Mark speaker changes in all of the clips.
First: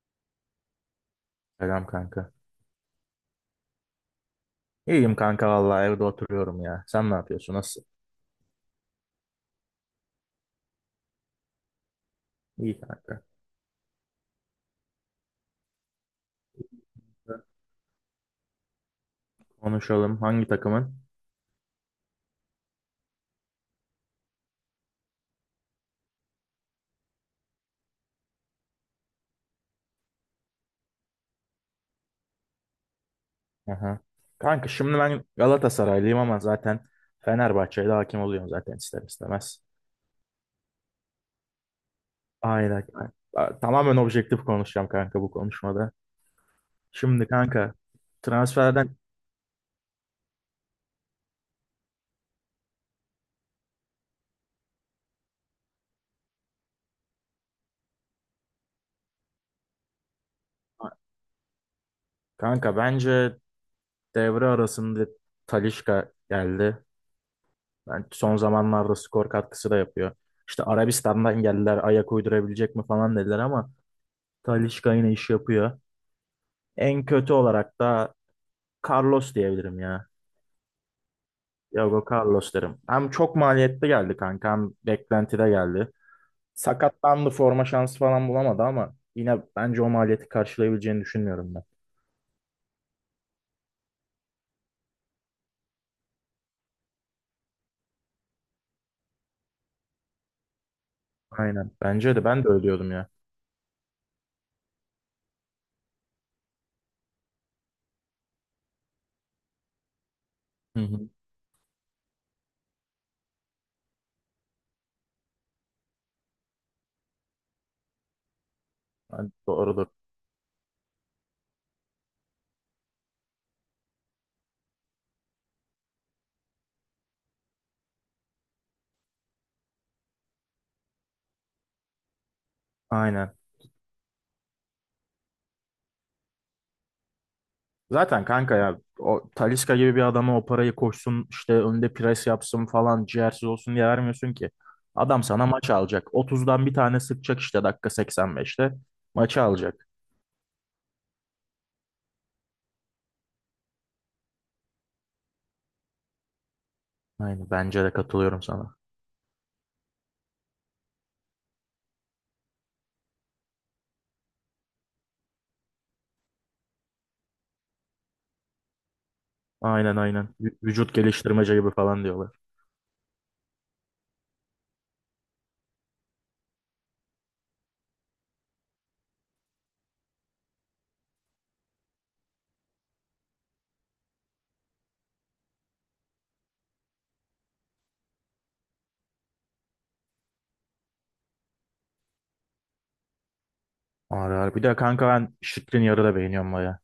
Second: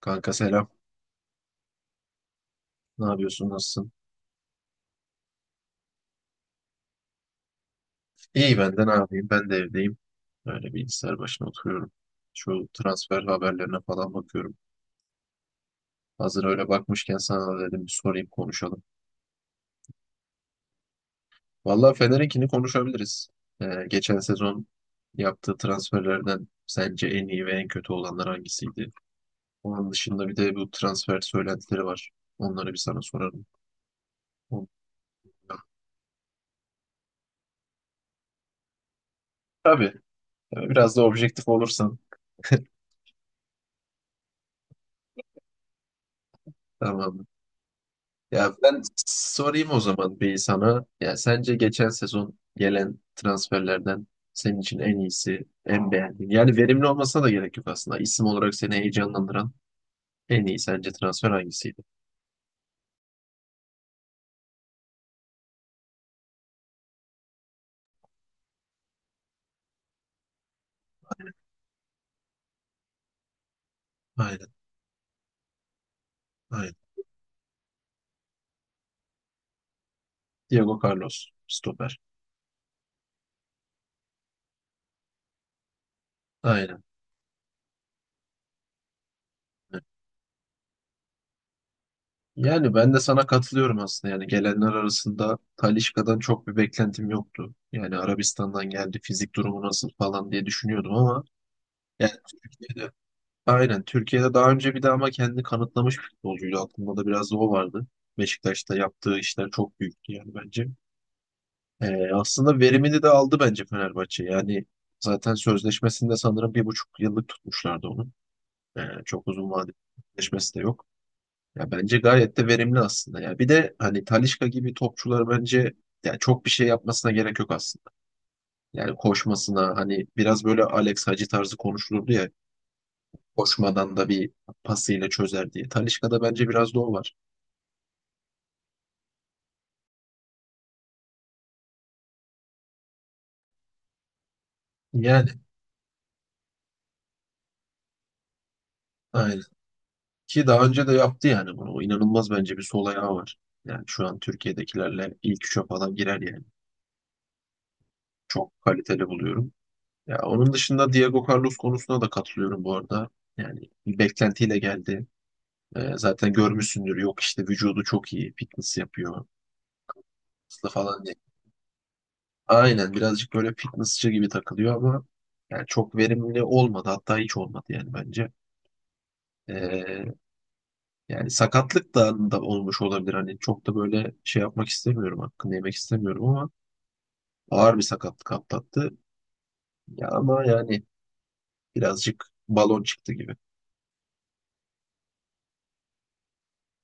Speaker 1: Kanka selam.
Speaker 2: Selam kanka.
Speaker 1: Ne yapıyorsun? Nasılsın?
Speaker 2: İyiyim kanka, vallahi evde oturuyorum ya. Sen ne yapıyorsun? Nasıl?
Speaker 1: İyi ben de ne yapayım? Ben de evdeyim. Öyle bilgisayar başına oturuyorum. Şu
Speaker 2: İyi
Speaker 1: transfer
Speaker 2: kanka.
Speaker 1: haberlerine falan bakıyorum. Hazır öyle bakmışken sana da dedim bir sorayım konuşalım.
Speaker 2: Konuşalım. Hangi takımın?
Speaker 1: Vallahi Fener'inkini konuşabiliriz. Geçen sezon yaptığı transferlerden sence en iyi ve en kötü olanlar hangisiydi? Onun dışında bir de bu transfer söylentileri var. Onları bir sana sorarım.
Speaker 2: Aha.
Speaker 1: Onu-
Speaker 2: Kanka şimdi ben Galatasaraylıyım, ama zaten Fenerbahçe'yle hakim oluyorum zaten ister istemez.
Speaker 1: Tabii. Biraz da objektif olursan.
Speaker 2: Aynen, kanka. Tamamen objektif konuşacağım kanka bu konuşmada.
Speaker 1: Tamam.
Speaker 2: Şimdi kanka
Speaker 1: Ya ben
Speaker 2: transferden
Speaker 1: sorayım o zaman bir sana. Ya sence geçen sezon gelen transferlerden senin için en iyisi, en beğendiğin. Yani verimli olmasına da gerek yok aslında. İsim olarak seni heyecanlandıran en iyi sence transfer hangisiydi?
Speaker 2: kanka bence devre arasında Talisca geldi. Ben son zamanlarda skor katkısı da yapıyor. İşte Arabistan'dan geldiler ayak uydurabilecek mi falan dediler ama
Speaker 1: Aynen,
Speaker 2: Talisca yine iş yapıyor.
Speaker 1: aynen.
Speaker 2: En kötü olarak da Carlos diyebilirim ya.
Speaker 1: Diego Carlos, stoper.
Speaker 2: Diego Carlos derim. Hem çok maliyetli geldi kanka, hem beklentide geldi.
Speaker 1: Aynen.
Speaker 2: Sakatlandı, forma şansı falan bulamadı, ama yine bence o maliyeti karşılayabileceğini düşünmüyorum ben.
Speaker 1: Yani ben de sana katılıyorum aslında. Yani gelenler arasında Talisca'dan çok bir beklentim yoktu. Yani Arabistan'dan geldi, fizik durumu nasıl falan diye düşünüyordum ama
Speaker 2: Aynen.
Speaker 1: yani
Speaker 2: Bence de ben de öyle diyordum
Speaker 1: Türkiye'de.
Speaker 2: ya.
Speaker 1: Aynen. Türkiye'de daha önce bir de ama kendini kanıtlamış bir futbolcuydu. Aklımda da biraz o vardı. Beşiktaş'ta yaptığı işler çok büyüktü yani bence.
Speaker 2: Hı hı.
Speaker 1: Aslında verimini de aldı bence Fenerbahçe. Yani zaten sözleşmesinde sanırım 1,5 yıllık tutmuşlardı onu. Çok uzun vadeli
Speaker 2: Doğrudur.
Speaker 1: sözleşmesi de yok. Ya bence gayet de verimli aslında. Ya bir de hani Talisca gibi topçular bence ya çok bir şey yapmasına gerek yok aslında. Yani koşmasına hani biraz böyle Alex Hacı tarzı konuşulurdu ya.
Speaker 2: Aynen.
Speaker 1: Koşmadan da bir pasıyla çözer diye. Talisca'da bence biraz da o var.
Speaker 2: Zaten kanka ya, o Talisca gibi bir adama o parayı koşsun işte, önde pres yapsın falan, ciğersiz olsun diye vermiyorsun ki. Adam
Speaker 1: Yani
Speaker 2: sana maç alacak. 30'dan bir tane sıkacak işte dakika 85'te.
Speaker 1: aynen.
Speaker 2: Maçı alacak.
Speaker 1: Ki daha önce de yaptı yani bunu. O İnanılmaz bence bir sol ayağı var. Yani şu an Türkiye'dekilerle ilk üçe falan girer yani.
Speaker 2: Aynen, bence de katılıyorum
Speaker 1: Çok
Speaker 2: sana.
Speaker 1: kaliteli buluyorum. Ya onun dışında Diego Carlos konusuna da katılıyorum bu arada. Yani bir beklentiyle geldi. Zaten görmüşsündür. Yok işte vücudu çok iyi. Fitness yapıyor.
Speaker 2: Aynen aynen.
Speaker 1: Hızlı
Speaker 2: Vücut
Speaker 1: falan diye.
Speaker 2: geliştirmece gibi falan diyorlar.
Speaker 1: Aynen birazcık böyle fitnessçi gibi takılıyor ama yani çok verimli olmadı. Hatta hiç olmadı yani bence. Ee, Yani sakatlık da olmuş olabilir. Hani çok da böyle şey yapmak istemiyorum. Hakkını yemek istemiyorum ama ağır bir sakatlık atlattı. Ya ama yani birazcık balon çıktı gibi.
Speaker 2: Ağır ağır. Bir de kanka ben Şikrin yarı da beğeniyorum baya.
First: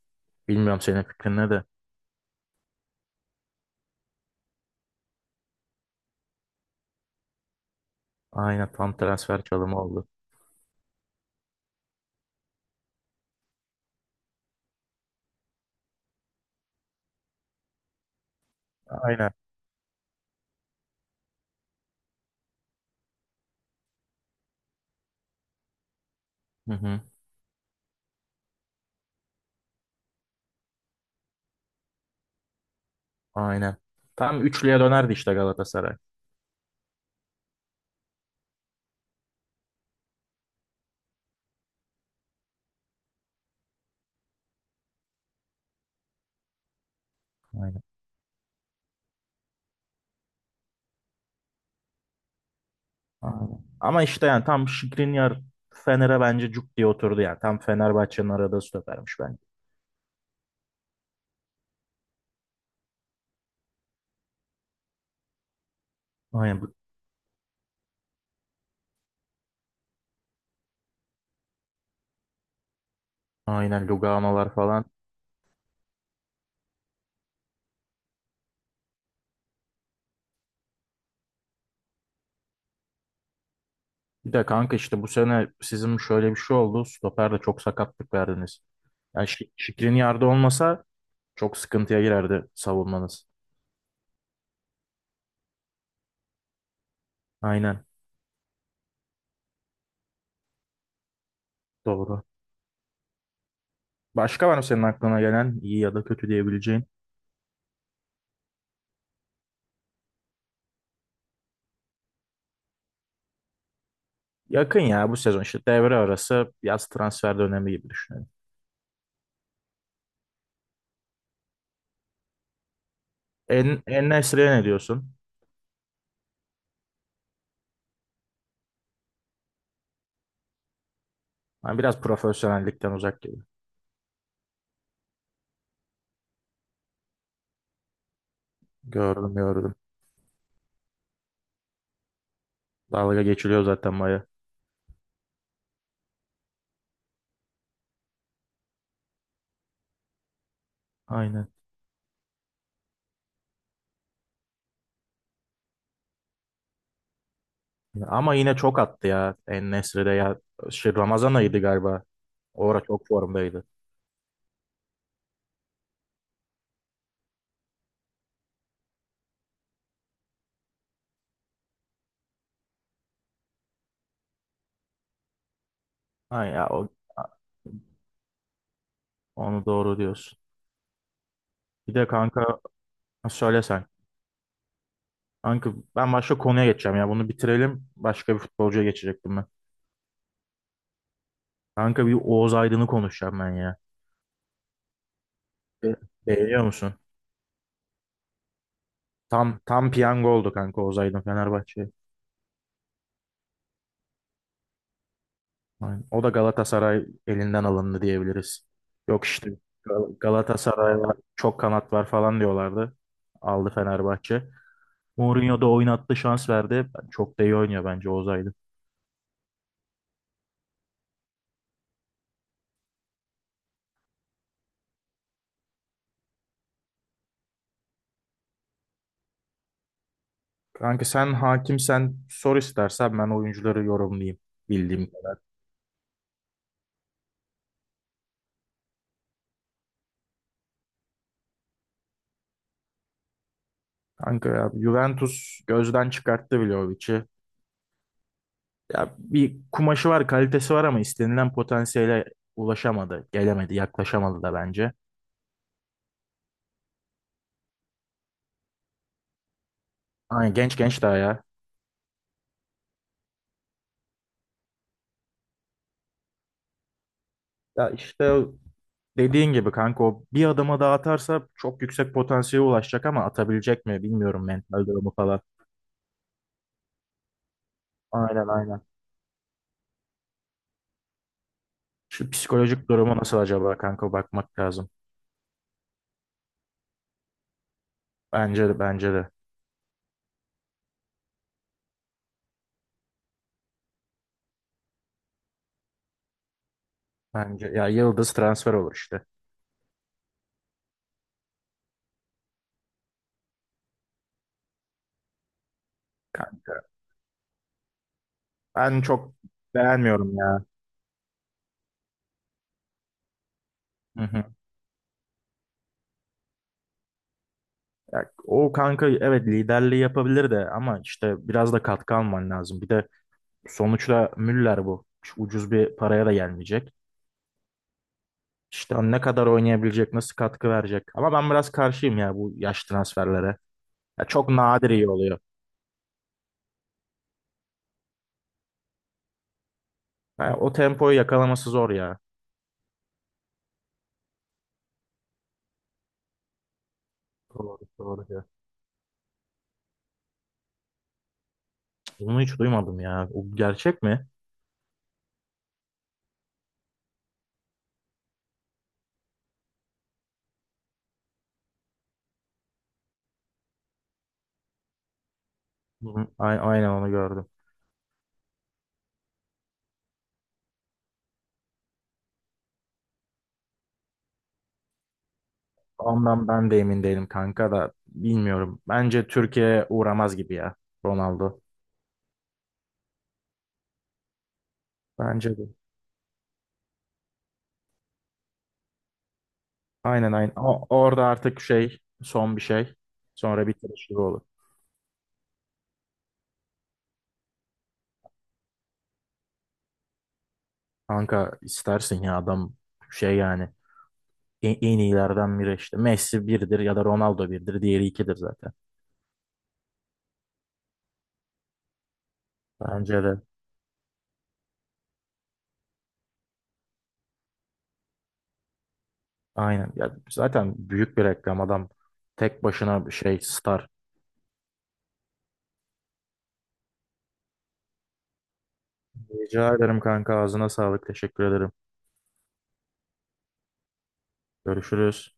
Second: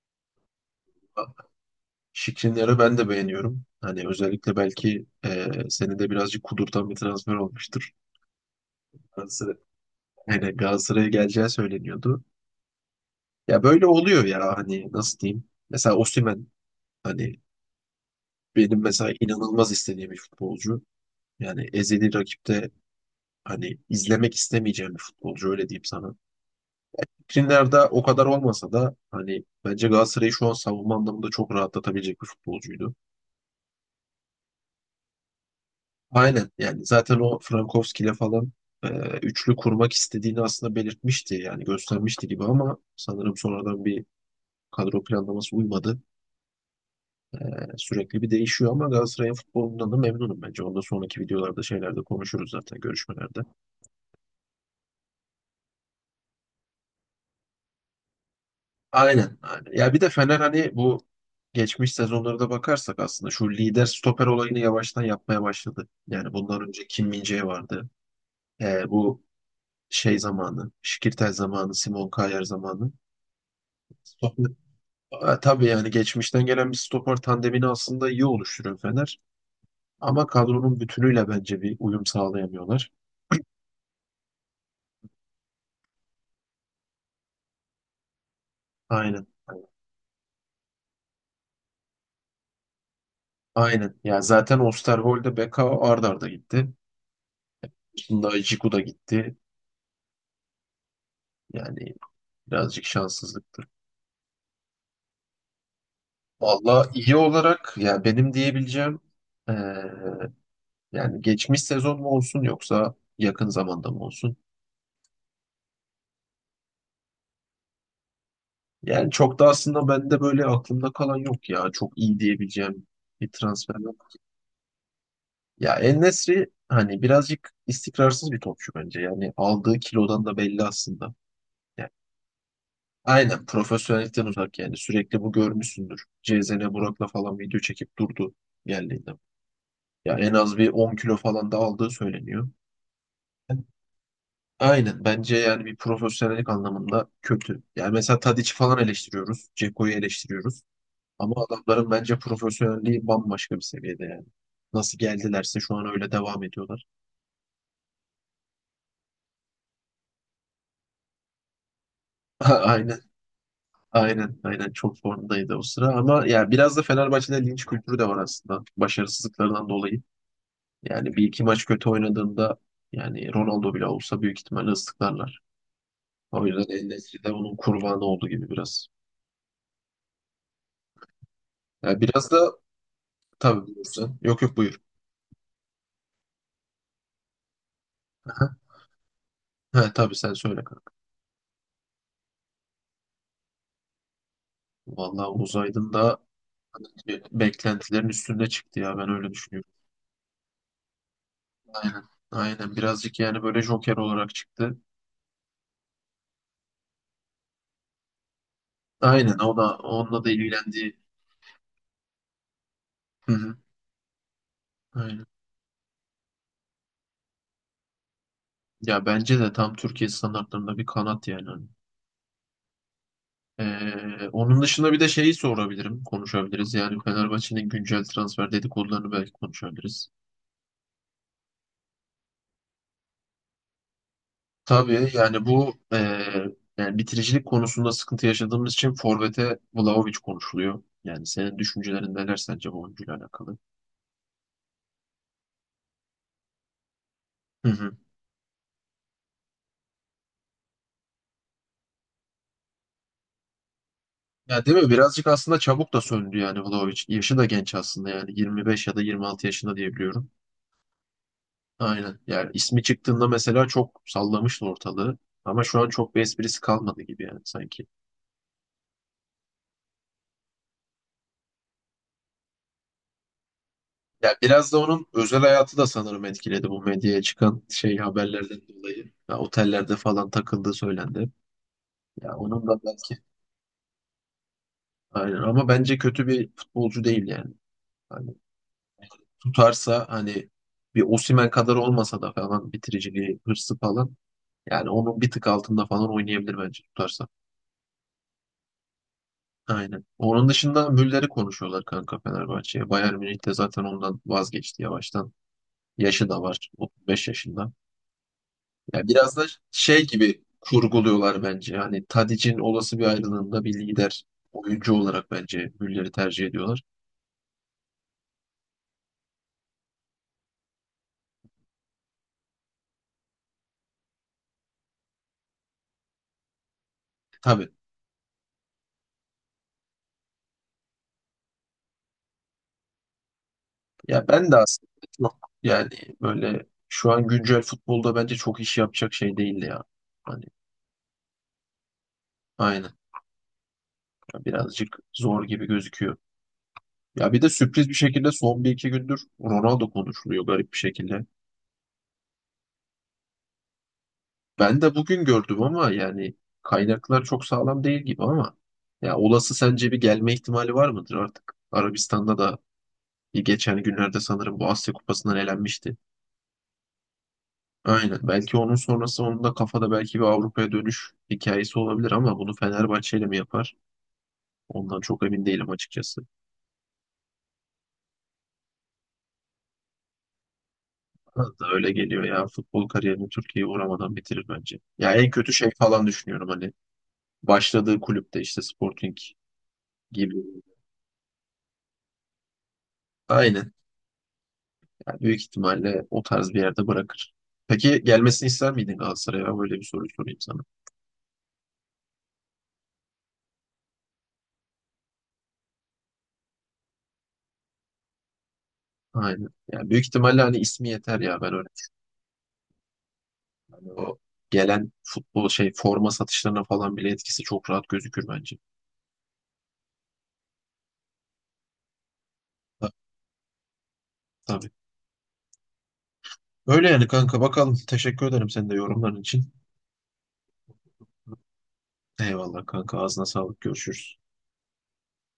Speaker 2: Bilmiyorum senin fikrin ne de.
Speaker 1: Şikrinyar'ı ben de beğeniyorum. Hani özellikle belki seni de birazcık kudurtan bir transfer olmuştur.
Speaker 2: Aynen, tam transfer
Speaker 1: Galatasaray,
Speaker 2: çalımı oldu.
Speaker 1: yani Galatasaray'a geleceği söyleniyordu. Ya böyle oluyor ya hani nasıl diyeyim. Mesela Osimhen hani benim mesela
Speaker 2: Aynen.
Speaker 1: inanılmaz istediğim bir futbolcu. Yani ezeli rakipte hani izlemek istemeyeceğim bir futbolcu öyle diyeyim sana.
Speaker 2: Hı hı.
Speaker 1: Primler'de o kadar olmasa da hani bence Galatasaray'ı şu an savunma anlamında çok rahatlatabilecek bir futbolcuydu.
Speaker 2: Aynen. Tam üçlüye dönerdi işte Galatasaray.
Speaker 1: Aynen yani zaten o Frankowski'yle falan e, üçlü kurmak istediğini aslında belirtmişti yani göstermişti gibi ama sanırım sonradan bir kadro planlaması uymadı.
Speaker 2: Aynen.
Speaker 1: Sürekli bir değişiyor ama Galatasaray'ın futbolundan da memnunum bence. Ondan sonraki videolarda şeylerde konuşuruz zaten görüşmelerde.
Speaker 2: Aynen. Ama işte yani tam Skriniar Fener'e bence cuk diye oturdu yani. Tam Fenerbahçe'nin aradığı stopermiş
Speaker 1: Aynen,
Speaker 2: bence.
Speaker 1: aynen. Ya bir de Fener hani bu geçmiş sezonlara da bakarsak aslında şu lider stoper olayını yavaştan yapmaya başladı. Yani
Speaker 2: Aynen,
Speaker 1: bundan önce Kim min vardı. Bu şey zamanı, Şikirtel zamanı, Simon Kjaer zamanı.
Speaker 2: aynen
Speaker 1: Stoper,
Speaker 2: Lugano'lar falan.
Speaker 1: Tabii yani geçmişten gelen bir stoper tandemini aslında iyi oluşturuyor Fener. Ama kadronun bütünüyle bence bir uyum sağlayamıyorlar.
Speaker 2: Bir de kanka işte bu sene sizin şöyle bir şey oldu. Stoper'de çok sakatlık verdiniz.
Speaker 1: Aynen.
Speaker 2: Yani Skriniar'da olmasa çok sıkıntıya girerdi savunmanız.
Speaker 1: Aynen. Ya zaten Osterwolde, Beka ard arda gitti.
Speaker 2: Aynen,
Speaker 1: Şimdi Ajiku da gitti. Yani
Speaker 2: doğru.
Speaker 1: birazcık şanssızlık.
Speaker 2: Başka var mı senin aklına gelen iyi ya da kötü diyebileceğin?
Speaker 1: Valla iyi olarak ya benim diyebileceğim eee, yani geçmiş sezon mu olsun yoksa yakın zamanda mı olsun?
Speaker 2: Yakın ya, bu sezon işte devre arası yaz transfer dönemi gibi düşünelim.
Speaker 1: Yani çok da aslında bende böyle aklımda kalan yok ya. Çok iyi diyebileceğim bir transfer yok.
Speaker 2: En-Nesyri'ye ne diyorsun?
Speaker 1: Ya En-Nesyri hani birazcık istikrarsız bir topçu bence. Yani aldığı kilodan da belli aslında.
Speaker 2: Ben
Speaker 1: Yani
Speaker 2: biraz profesyonellikten uzak gibi.
Speaker 1: aynen profesyonellikten uzak yani. Sürekli bu görmüşsündür. CZN Burak'la falan video çekip durdu geldiğinde.
Speaker 2: Gördüm gördüm.
Speaker 1: Ya en az bir 10 kilo falan da aldığı söyleniyor.
Speaker 2: Dalga geçiliyor zaten baya.
Speaker 1: Aynen. Bence yani bir profesyonellik anlamında kötü. Yani mesela Tadic'i falan eleştiriyoruz. Ceko'yu eleştiriyoruz. Ama
Speaker 2: Aynen.
Speaker 1: adamların bence profesyonelliği bambaşka bir seviyede yani. Nasıl geldilerse şu an öyle devam ediyorlar.
Speaker 2: Ama yine çok attı ya En-Nesyri de ya. Şey, Ramazan ayıydı galiba. O ara
Speaker 1: Aynen.
Speaker 2: çok formdaydı.
Speaker 1: Aynen. Aynen. Çok formdaydı o sıra. Ama ya biraz da Fenerbahçe'de linç kültürü de var aslında. Başarısızlıklarından dolayı. Yani bir iki maç kötü oynadığında yani Ronaldo bile olsa büyük ihtimalle ıslıklarlar.
Speaker 2: Ha
Speaker 1: O
Speaker 2: ya
Speaker 1: yüzden En-Nesyri de onun kurbanı oldu gibi biraz.
Speaker 2: onu doğru diyorsun. Bir
Speaker 1: Yani
Speaker 2: de
Speaker 1: biraz da
Speaker 2: kanka, ha, söyle
Speaker 1: tabii
Speaker 2: sen.
Speaker 1: buyursan. Yok yok buyur.
Speaker 2: Kanka ben başka konuya geçeceğim ya. Bunu bitirelim. Başka bir futbolcuya geçecektim ben.
Speaker 1: He, tabii sen söyle kanka.
Speaker 2: Kanka bir Oğuz Aydın'ı konuşacağım ben ya.
Speaker 1: Vallahi uzaydın
Speaker 2: Be-
Speaker 1: da
Speaker 2: Beğeniyor musun?
Speaker 1: beklentilerin üstünde çıktı ya ben öyle
Speaker 2: Tam
Speaker 1: düşünüyorum.
Speaker 2: tam piyango oldu kanka Oğuz Aydın Fenerbahçe.
Speaker 1: Aynen. Aynen birazcık yani böyle Joker olarak çıktı.
Speaker 2: Aynen. O da Galatasaray elinden alındı diyebiliriz. Yok
Speaker 1: Aynen
Speaker 2: işte
Speaker 1: o da onunla da ilgilendiği.
Speaker 2: Galatasaray'la çok kanat var falan diyorlardı.
Speaker 1: Hı hı.
Speaker 2: Aldı Fenerbahçe.
Speaker 1: Aynen.
Speaker 2: Mourinho da oynattı, şans verdi. Çok da iyi oynuyor bence Oğuz Aydın.
Speaker 1: Ya bence de tam Türkiye standartlarında bir kanat yani. Hani. Onun dışında bir de şeyi sorabilirim, konuşabiliriz. Yani Fenerbahçe'nin güncel transfer dedikodularını belki konuşabiliriz.
Speaker 2: Kanka sen hakimsen sor, istersen ben oyuncuları yorumlayayım
Speaker 1: Tabii
Speaker 2: bildiğim kadar.
Speaker 1: yani bu yani bitiricilik konusunda sıkıntı yaşadığımız için forvete Vlahovic konuşuluyor. Yani senin düşüncelerin neler sence bu oyuncuyla alakalı?
Speaker 2: Kanka ya, Juventus gözden çıkarttı Vlahovic'i.
Speaker 1: Hı hı.
Speaker 2: Ya bir kumaşı var, kalitesi var, ama istenilen potansiyele ulaşamadı, gelemedi, yaklaşamadı da
Speaker 1: Ya değil mi?
Speaker 2: bence.
Speaker 1: Birazcık aslında çabuk da söndü yani Vlahovic. Yaşı da genç aslında yani 25 ya da 26 yaşında diyebiliyorum.
Speaker 2: Aynen, genç genç daha ya.
Speaker 1: Aynen. Yani ismi çıktığında mesela çok sallamıştı ortalığı. Ama şu an çok bir esprisi kalmadı gibi yani sanki.
Speaker 2: Ya işte dediğin gibi kanka, o bir adama daha atarsa çok yüksek potansiyele ulaşacak, ama atabilecek mi
Speaker 1: Ya
Speaker 2: bilmiyorum
Speaker 1: biraz da
Speaker 2: mental
Speaker 1: onun
Speaker 2: durumu
Speaker 1: özel
Speaker 2: falan.
Speaker 1: hayatı da sanırım etkiledi bu medyaya çıkan şey
Speaker 2: Aynen
Speaker 1: haberlerden
Speaker 2: aynen.
Speaker 1: dolayı. Ya otellerde falan takıldığı söylendi.
Speaker 2: Şu
Speaker 1: Ya onun da
Speaker 2: psikolojik durumu
Speaker 1: belki
Speaker 2: nasıl acaba kanka, bakmak lazım.
Speaker 1: aynen ama bence kötü bir futbolcu değil yani. Hani
Speaker 2: Bence de bence de.
Speaker 1: tutarsa hani bir Osimhen kadar olmasa da falan bitiriciliği, hırsı falan yani onun bir tık altında falan oynayabilir bence tutarsa.
Speaker 2: Bence ya Yıldız transfer olur işte.
Speaker 1: Aynen. Onun dışında Müller'i konuşuyorlar kanka Fenerbahçe'ye. Bayern Münih de zaten ondan vazgeçti yavaştan. Yaşı da var.
Speaker 2: Kanka
Speaker 1: 35 yaşında.
Speaker 2: ben
Speaker 1: Ya
Speaker 2: çok
Speaker 1: biraz da şey
Speaker 2: beğenmiyorum
Speaker 1: gibi
Speaker 2: ya.
Speaker 1: kurguluyorlar bence. Hani Tadic'in olası bir ayrılığında bir
Speaker 2: Hı
Speaker 1: lider
Speaker 2: hı.
Speaker 1: oyuncu olarak bence Müller'i tercih ediyorlar.
Speaker 2: Ya, o kanka evet, liderliği yapabilir de, ama işte biraz da katkı alman lazım. Bir de sonuçta Müller bu. Şu ucuz bir paraya da gelmeyecek.
Speaker 1: Tabii.
Speaker 2: İşte o ne kadar oynayabilecek, nasıl katkı verecek. Ama ben biraz karşıyım ya bu yaş transferlere. Ya
Speaker 1: Ya
Speaker 2: çok
Speaker 1: ben de aslında
Speaker 2: nadir iyi
Speaker 1: çok
Speaker 2: oluyor.
Speaker 1: yani böyle şu an güncel futbolda bence çok iş yapacak şey değildi ya. Hani
Speaker 2: Ya o tempoyu yakalaması zor ya.
Speaker 1: aynen. Ya birazcık zor gibi gözüküyor. Ya bir de
Speaker 2: Doğru,
Speaker 1: sürpriz bir
Speaker 2: doğru
Speaker 1: şekilde
Speaker 2: ya.
Speaker 1: son bir iki gündür Ronaldo konuşuluyor garip bir şekilde.
Speaker 2: Bunu hiç duymadım ya. O gerçek mi?
Speaker 1: Ben de bugün gördüm ama yani kaynaklar çok sağlam değil gibi ama ya olası sence bir gelme ihtimali var mıdır artık? Arabistan'da da bir geçen günlerde sanırım bu Asya Kupası'ndan elenmişti.
Speaker 2: Hı hı. Aynen, onu gördüm.
Speaker 1: Aynen. Belki onun sonrası onun da kafada belki bir Avrupa'ya dönüş hikayesi olabilir ama bunu Fenerbahçe ile mi yapar? Ondan çok emin değilim açıkçası.
Speaker 2: Ondan ben de emin değilim kanka, da bilmiyorum. Bence Türkiye'ye uğramaz gibi ya
Speaker 1: Bana
Speaker 2: Ronaldo.
Speaker 1: da öyle geliyor ya. Futbol kariyerini Türkiye'ye uğramadan bitirir bence. Ya en kötü
Speaker 2: Bence de.
Speaker 1: şey falan düşünüyorum hani. Başladığı kulüpte işte Sporting
Speaker 2: Aynen
Speaker 1: gibi.
Speaker 2: aynen. Orada artık şey, son bir şey. Sonra
Speaker 1: Aynen.
Speaker 2: bitiriş gibi olur.
Speaker 1: Yani büyük ihtimalle o tarz bir yerde bırakır. Peki gelmesini ister miydin Galatasaray'a? Böyle bir soru sorayım sana.
Speaker 2: Kanka istersin ya, adam şey yani. En iyilerden biri işte. Messi birdir ya da Ronaldo birdir. Diğeri ikidir zaten.
Speaker 1: Aynen. Yani büyük ihtimalle hani ismi yeter ya. Ben
Speaker 2: Bence de
Speaker 1: yani o gelen futbol şey forma satışlarına falan bile etkisi çok rahat gözükür bence.
Speaker 2: aynen. Ya zaten büyük bir reklam adam. Tek
Speaker 1: Ta-
Speaker 2: başına bir şey star.
Speaker 1: Tabii. Öyle yani kanka bakalım. Teşekkür ederim senin de yorumların için.
Speaker 2: Rica ederim kanka, ağzına sağlık. Teşekkür ederim.
Speaker 1: Eyvallah kanka ağzına sağlık. Görüşürüz.
Speaker 2: Görüşürüz.